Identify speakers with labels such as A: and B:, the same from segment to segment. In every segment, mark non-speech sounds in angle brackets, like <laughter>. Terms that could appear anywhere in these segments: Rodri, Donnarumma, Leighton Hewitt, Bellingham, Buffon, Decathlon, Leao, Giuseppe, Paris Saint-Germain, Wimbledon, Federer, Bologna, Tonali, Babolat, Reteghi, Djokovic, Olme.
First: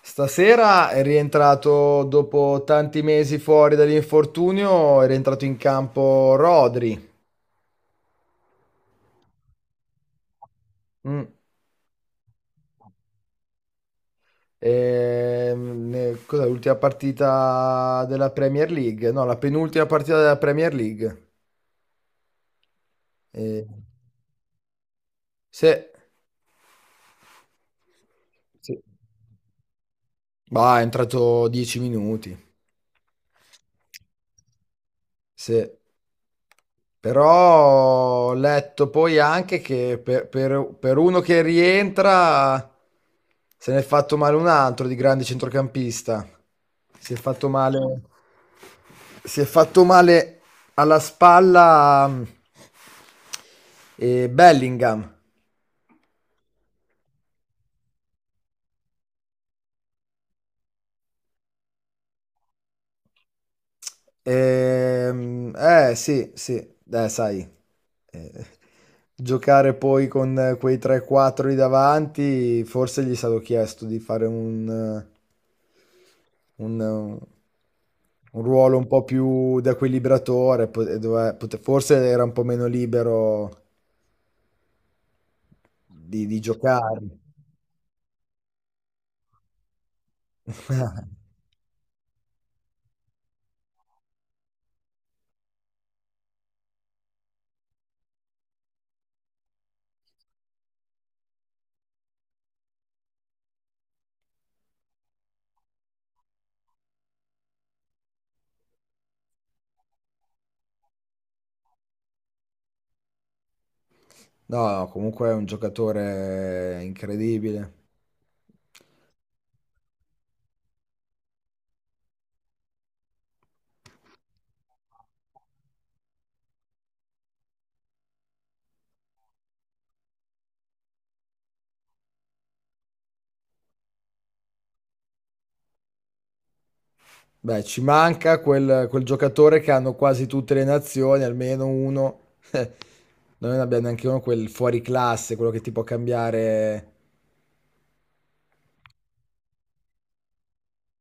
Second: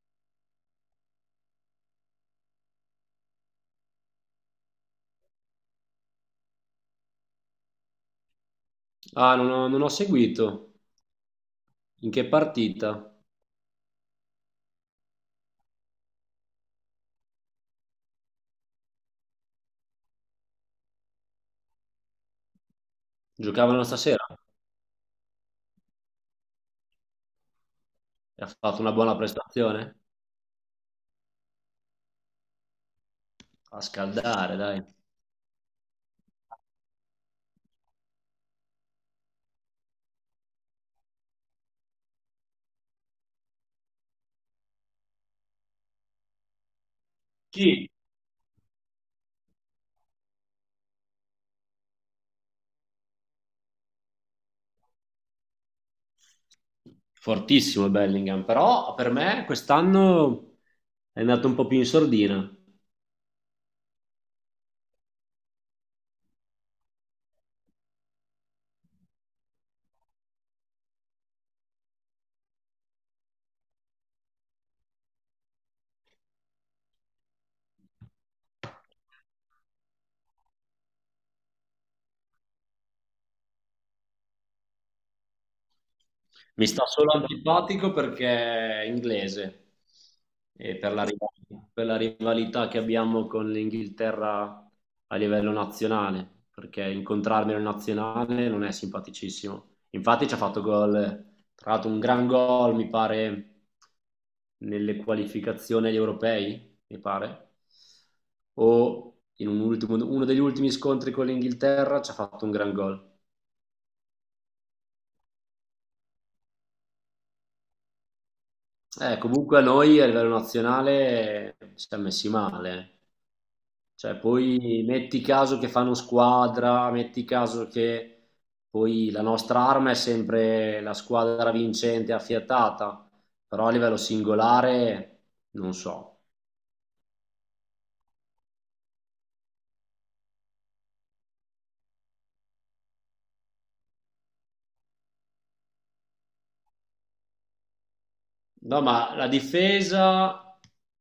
A: Stasera è rientrato dopo tanti mesi fuori dall'infortunio, è rientrato in campo Rodri.
B: Ah, non ho seguito.
A: Mm.
B: In che partita?
A: Cos'è l'ultima partita della Premier League? No, la penultima partita della Premier League. Eh,
B: Giocavano stasera
A: se,
B: e ha fatto
A: sì.
B: una buona prestazione?
A: Bah, è entrato 10 minuti.
B: A scaldare, dai.
A: Sì. Però ho letto poi anche che per uno che rientra se ne è fatto male un altro di grande centrocampista. Si è fatto
B: Sì.
A: male, si è fatto male alla spalla Bellingham.
B: Fortissimo Bellingham, però per me quest'anno è andato un po' più in sordina.
A: Eh sì, sì, sai. Eh, giocare poi con quei 3-4 lì davanti, forse gli è stato chiesto di fare un, eh, un ruolo un po' più da equilibratore, forse era un po' meno libero di
B: Mi sta
A: giocare.
B: solo antipatico perché è inglese e
A: <laughs>
B: per la rivalità che abbiamo con l'Inghilterra a livello nazionale, perché incontrarmi in nazionale non è simpaticissimo. Infatti ci ha fatto gol, tra l'altro un gran gol, mi pare, nelle qualificazioni agli europei, mi pare, o in uno degli ultimi scontri con l'Inghilterra ci ha fatto un gran gol.
A: No, no, comunque è un giocatore incredibile.
B: Comunque a noi a livello nazionale, ci siamo messi male. Cioè, poi metti caso che fanno squadra, metti caso che poi la nostra arma è sempre la squadra vincente affiatata, però a livello singolare non so.
A: Beh, ci manca quel giocatore che hanno quasi tutte le nazioni, almeno uno. <laughs> Noi non abbiamo neanche uno quel fuori classe, quello che ti può cambiare.
B: No, ma la difesa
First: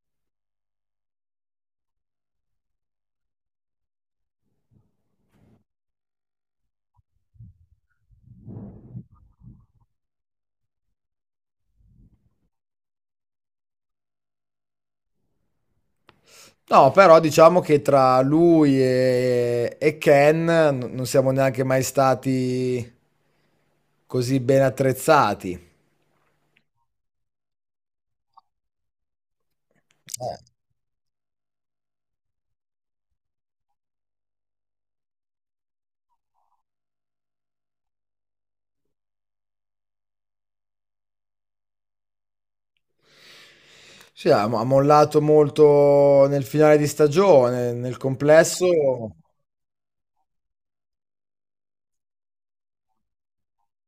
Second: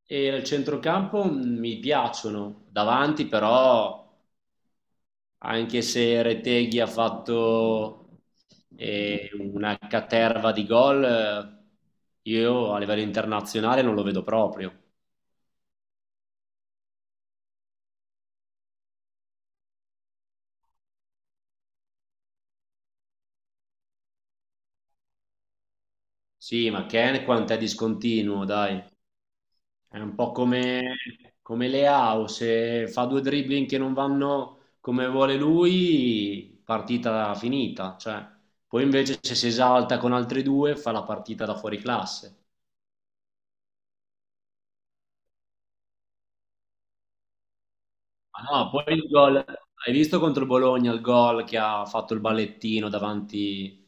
B: e il centrocampo mi piacciono, davanti però anche se Reteghi ha fatto una caterva di gol, io a livello internazionale non lo vedo proprio.
A: No, però diciamo che tra lui e Ken non siamo neanche mai stati così ben attrezzati.
B: Sì, ma Ken quanto è discontinuo, dai. È un po'
A: Eh,
B: come Leao, se fa due dribbling che non vanno come vuole lui, partita finita. Cioè, poi invece se si esalta con altri due, fa la partita da fuori classe.
A: Sì, ha mollato molto nel finale di stagione, nel
B: Ma
A: complesso.
B: no, poi il gol, hai visto contro il Bologna il gol che ha fatto il ballettino davanti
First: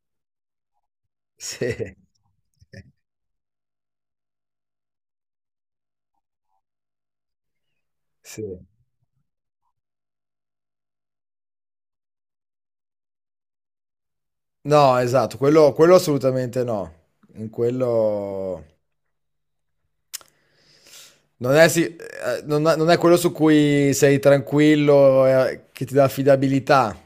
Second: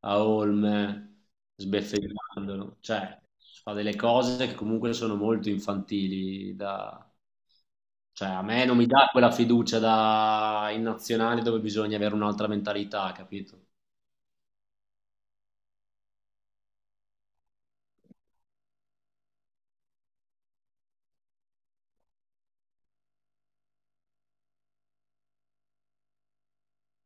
B: a Olme,
A: Sì,
B: sbeffeggiandolo,
A: <laughs>
B: cioè fa delle cose che comunque sono molto infantili. Cioè, a
A: sì.
B: me non mi dà quella fiducia in nazionale dove bisogna avere un'altra mentalità, capito?
A: No, esatto, quello assolutamente no. In quello... Non è, si- non è- Non è quello su cui sei tranquillo, che ti dà affidabilità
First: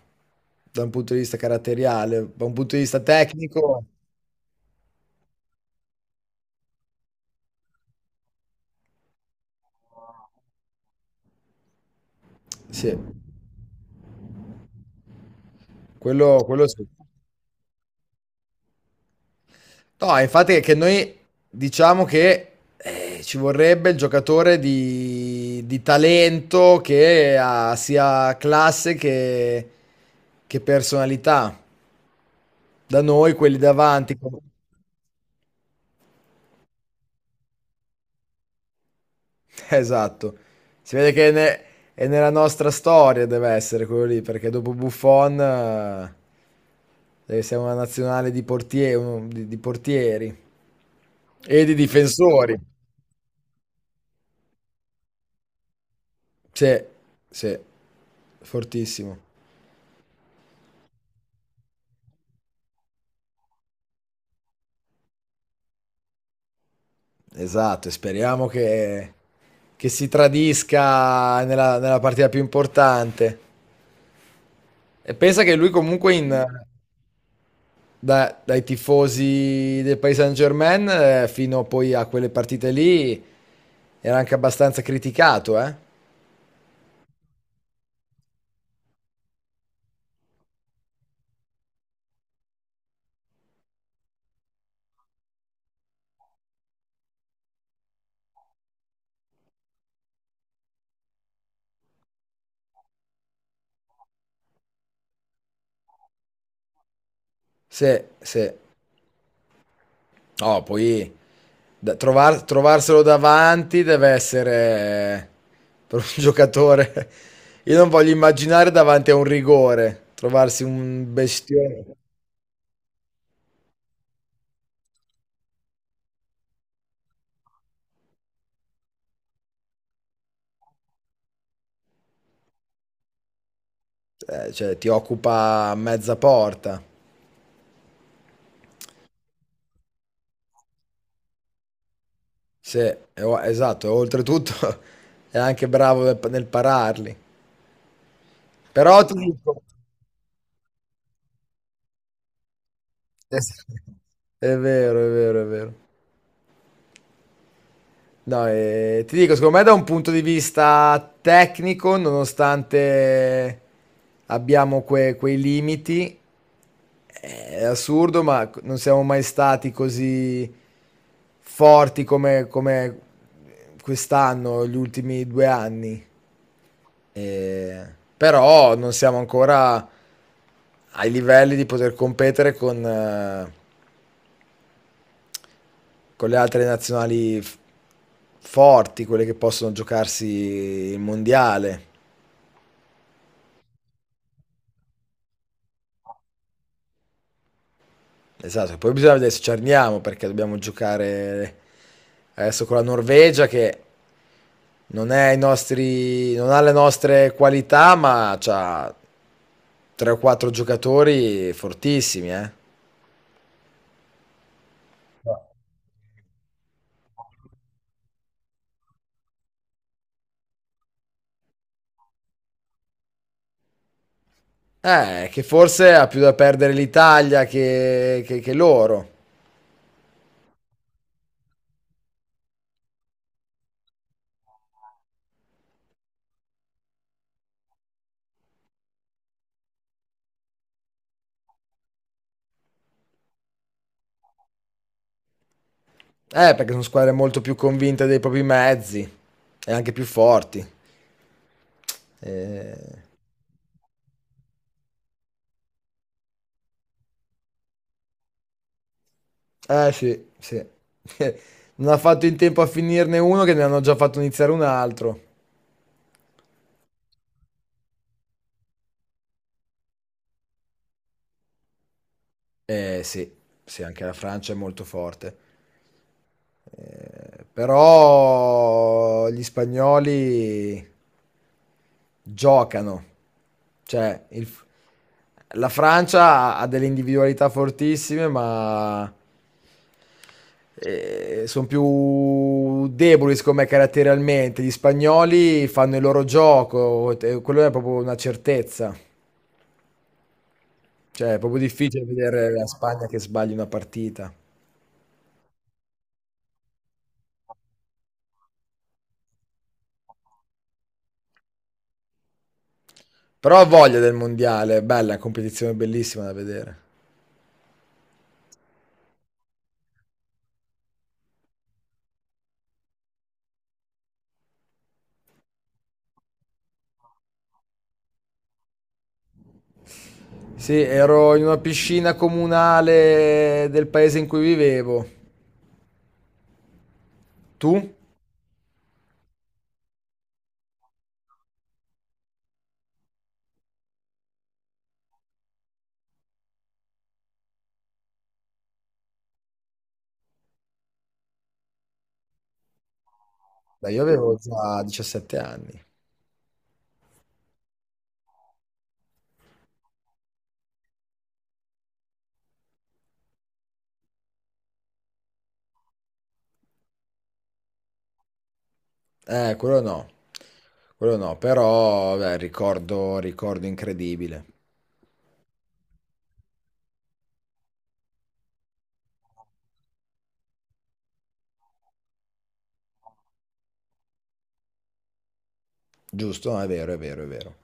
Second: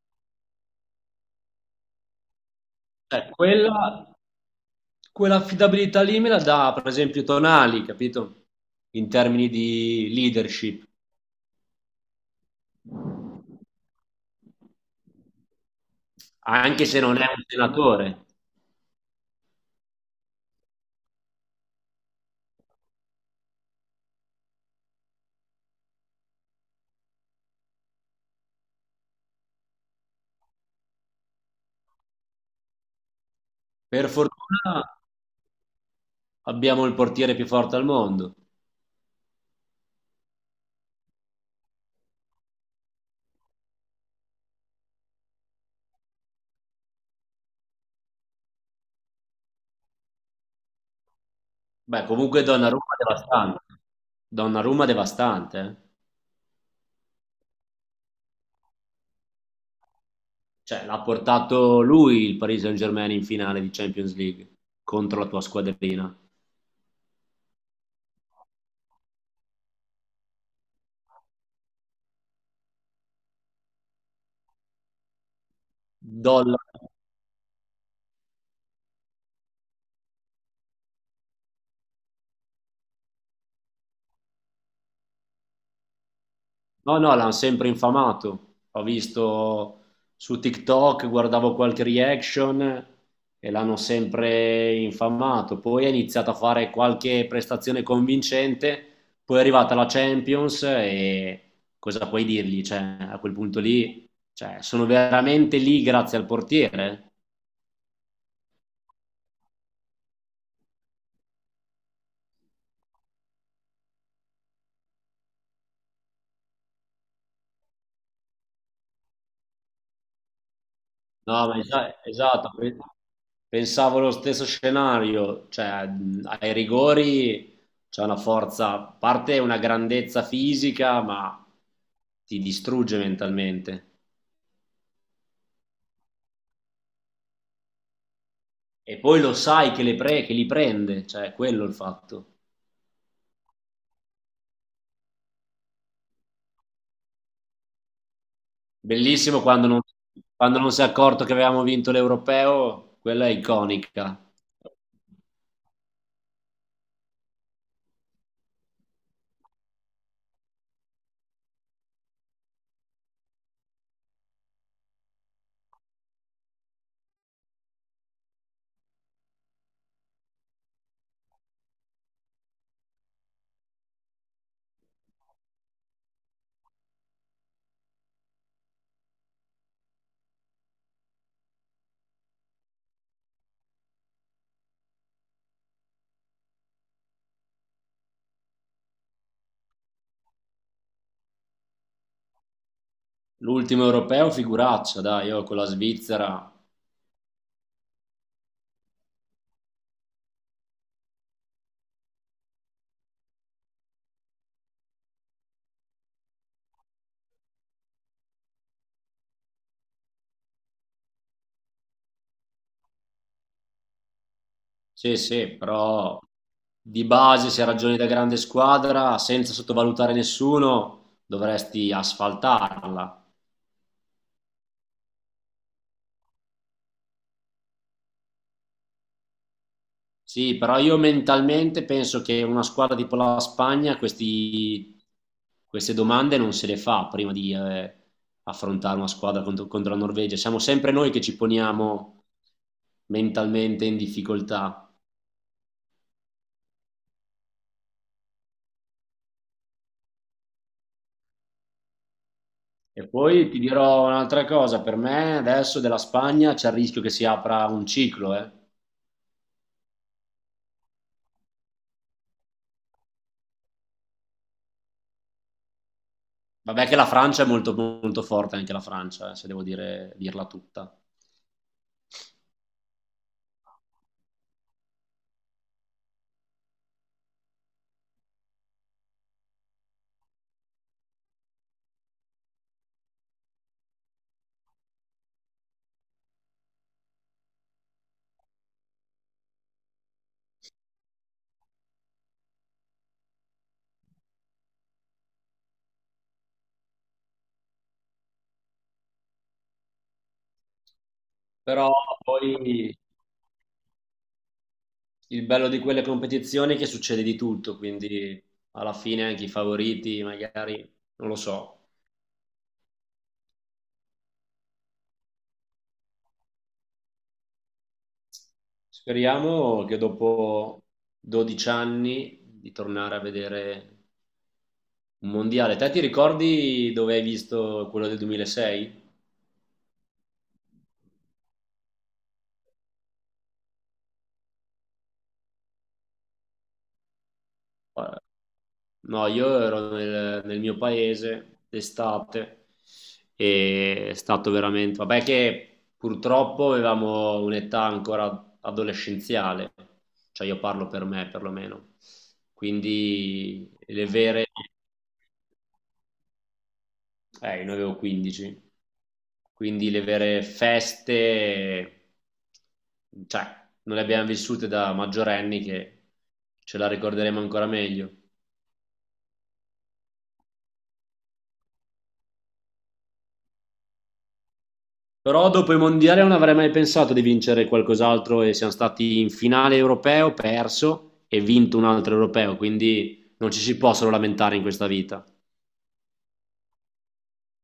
A: da un punto di vista caratteriale, da un punto di vista
B: Cioè,
A: tecnico.
B: quell'affidabilità lì me la dà, per esempio, Tonali, capito? In termini di leadership,
A: Sì, quello
B: anche
A: sì.
B: se non è un senatore.
A: No, infatti è che noi diciamo che ci vorrebbe il giocatore di talento che ha sia classe che personalità. Da noi quelli
B: Per
A: davanti, com-
B: fortuna abbiamo il portiere più forte al mondo.
A: <laughs> esatto. Si vede che è nella nostra storia deve essere quello lì, perché dopo Buffon deve essere una nazionale di portieri e di
B: Beh, comunque
A: difensori.
B: Donnarumma è devastante. Donnarumma è devastante, eh.
A: Sì, sì, fortissimo.
B: Cioè, l'ha portato lui il Paris Saint-Germain in finale di Champions League contro la tua squadrina.
A: Esatto, e speriamo che si tradisca nella partita più importante. E pensa che lui comunque
B: Dollari.
A: dai tifosi del Paris Saint-Germain fino poi a quelle partite lì era anche abbastanza criticato, eh?
B: No, no, l'hanno sempre infamato. Ho visto su TikTok, guardavo qualche reaction e l'hanno sempre infamato. Poi ha iniziato a fare qualche prestazione convincente, poi è arrivata la Champions e cosa puoi dirgli? Cioè, a quel punto lì, cioè, sono veramente lì grazie al portiere?
A: Sì, sì. No, poi trovarselo davanti deve essere eh, per un <laughs> giocatore. Io non voglio immaginare davanti a un rigore, trovarsi un
B: No, ma
A: bestione,
B: esatto, pensavo lo stesso scenario, cioè ai rigori c'è una forza, a parte una grandezza fisica, ma ti distrugge mentalmente.
A: cioè ti occupa mezza porta.
B: E poi lo sai che li prende, cioè quello è il fatto.
A: Sì, esatto, e oltretutto <laughs> è anche bravo nel pararli. Però ti
B: Bellissimo
A: dico,
B: quando non si è accorto che avevamo vinto l'europeo, quella è
A: Es-
B: iconica.
A: è vero, è vero, è vero. No, ti dico, secondo me da un punto di vista tecnico, nonostante abbiamo quei limiti, è assurdo, ma c- non siamo mai stati così forti come quest'anno, gli ultimi due anni. Eh, però non siamo ancora ai livelli di poter competere con le altre nazionali forti, quelle che possono giocarsi il mondiale.
B: L'ultimo europeo, figuraccia, dai, io con la Svizzera.
A: Esatto, poi bisogna vedere se ci arniamo perché dobbiamo giocare adesso con la Norvegia che non, è i nostri, non ha le nostre qualità, ma ha tre o quattro giocatori fortissimi, eh.
B: Sì, sì, però di base se ragioni da grande squadra, senza sottovalutare nessuno, dovresti asfaltarla.
A: Che forse ha più da perdere l'Italia che loro.
B: Sì, però io mentalmente penso che una squadra tipo la Spagna queste domande non se le fa prima di affrontare una squadra contro la Norvegia. Siamo sempre noi che ci poniamo mentalmente in difficoltà.
A: Perché sono squadre molto più convinte dei propri mezzi e anche più forti. Eh,
B: E poi ti dirò un'altra cosa, per me adesso della Spagna c'è il rischio che si apra un ciclo, eh.
A: sì, sì. <laughs> Non ha fatto in tempo a finirne uno che ne hanno già fatto iniziare un altro.
B: Vabbè che la Francia è molto, molto forte, anche la Francia, se devo dirla tutta.
A: Eh sì, sì, anche la Francia è molto forte. Però gli spagnoli giocano. Cioè, il- la Francia ha delle individualità fortissime, ma sono più deboli, secondo me, caratterialmente. Gli spagnoli fanno il loro gioco, e quello è proprio una certezza. Cioè, è proprio
B: Però
A: difficile vedere la
B: poi
A: Spagna che sbagli una partita.
B: il bello di quelle competizioni è che succede di tutto, quindi alla fine anche i favoriti, magari, non lo so.
A: Però ho voglia del mondiale, è bella, è una competizione bellissima da vedere.
B: Speriamo che dopo 12 anni di tornare a vedere un mondiale. Te ti ricordi dove hai visto quello del 2006?
A: Sì, ero in una piscina comunale del paese in cui vivevo. Tu?
B: No, io ero nel mio paese d'estate e è stato veramente. Vabbè che purtroppo avevamo un'età ancora adolescenziale, cioè io parlo per me perlomeno, quindi
A: Beh, io
B: le
A: avevo
B: vere.
A: già 17 anni.
B: Io ne avevo 15, quindi le vere feste, cioè, non le abbiamo vissute da maggiorenni che ce la ricorderemo ancora meglio.
A: Quello no. Quello no, però, beh, ricordo, ricordo incredibile.
B: Però dopo i mondiali non avrei mai pensato di vincere qualcos'altro e siamo stati in finale europeo, perso e vinto un altro europeo, quindi non ci si può solo lamentare in questa vita.
A: Giusto? No, è vero, è vero, è vero.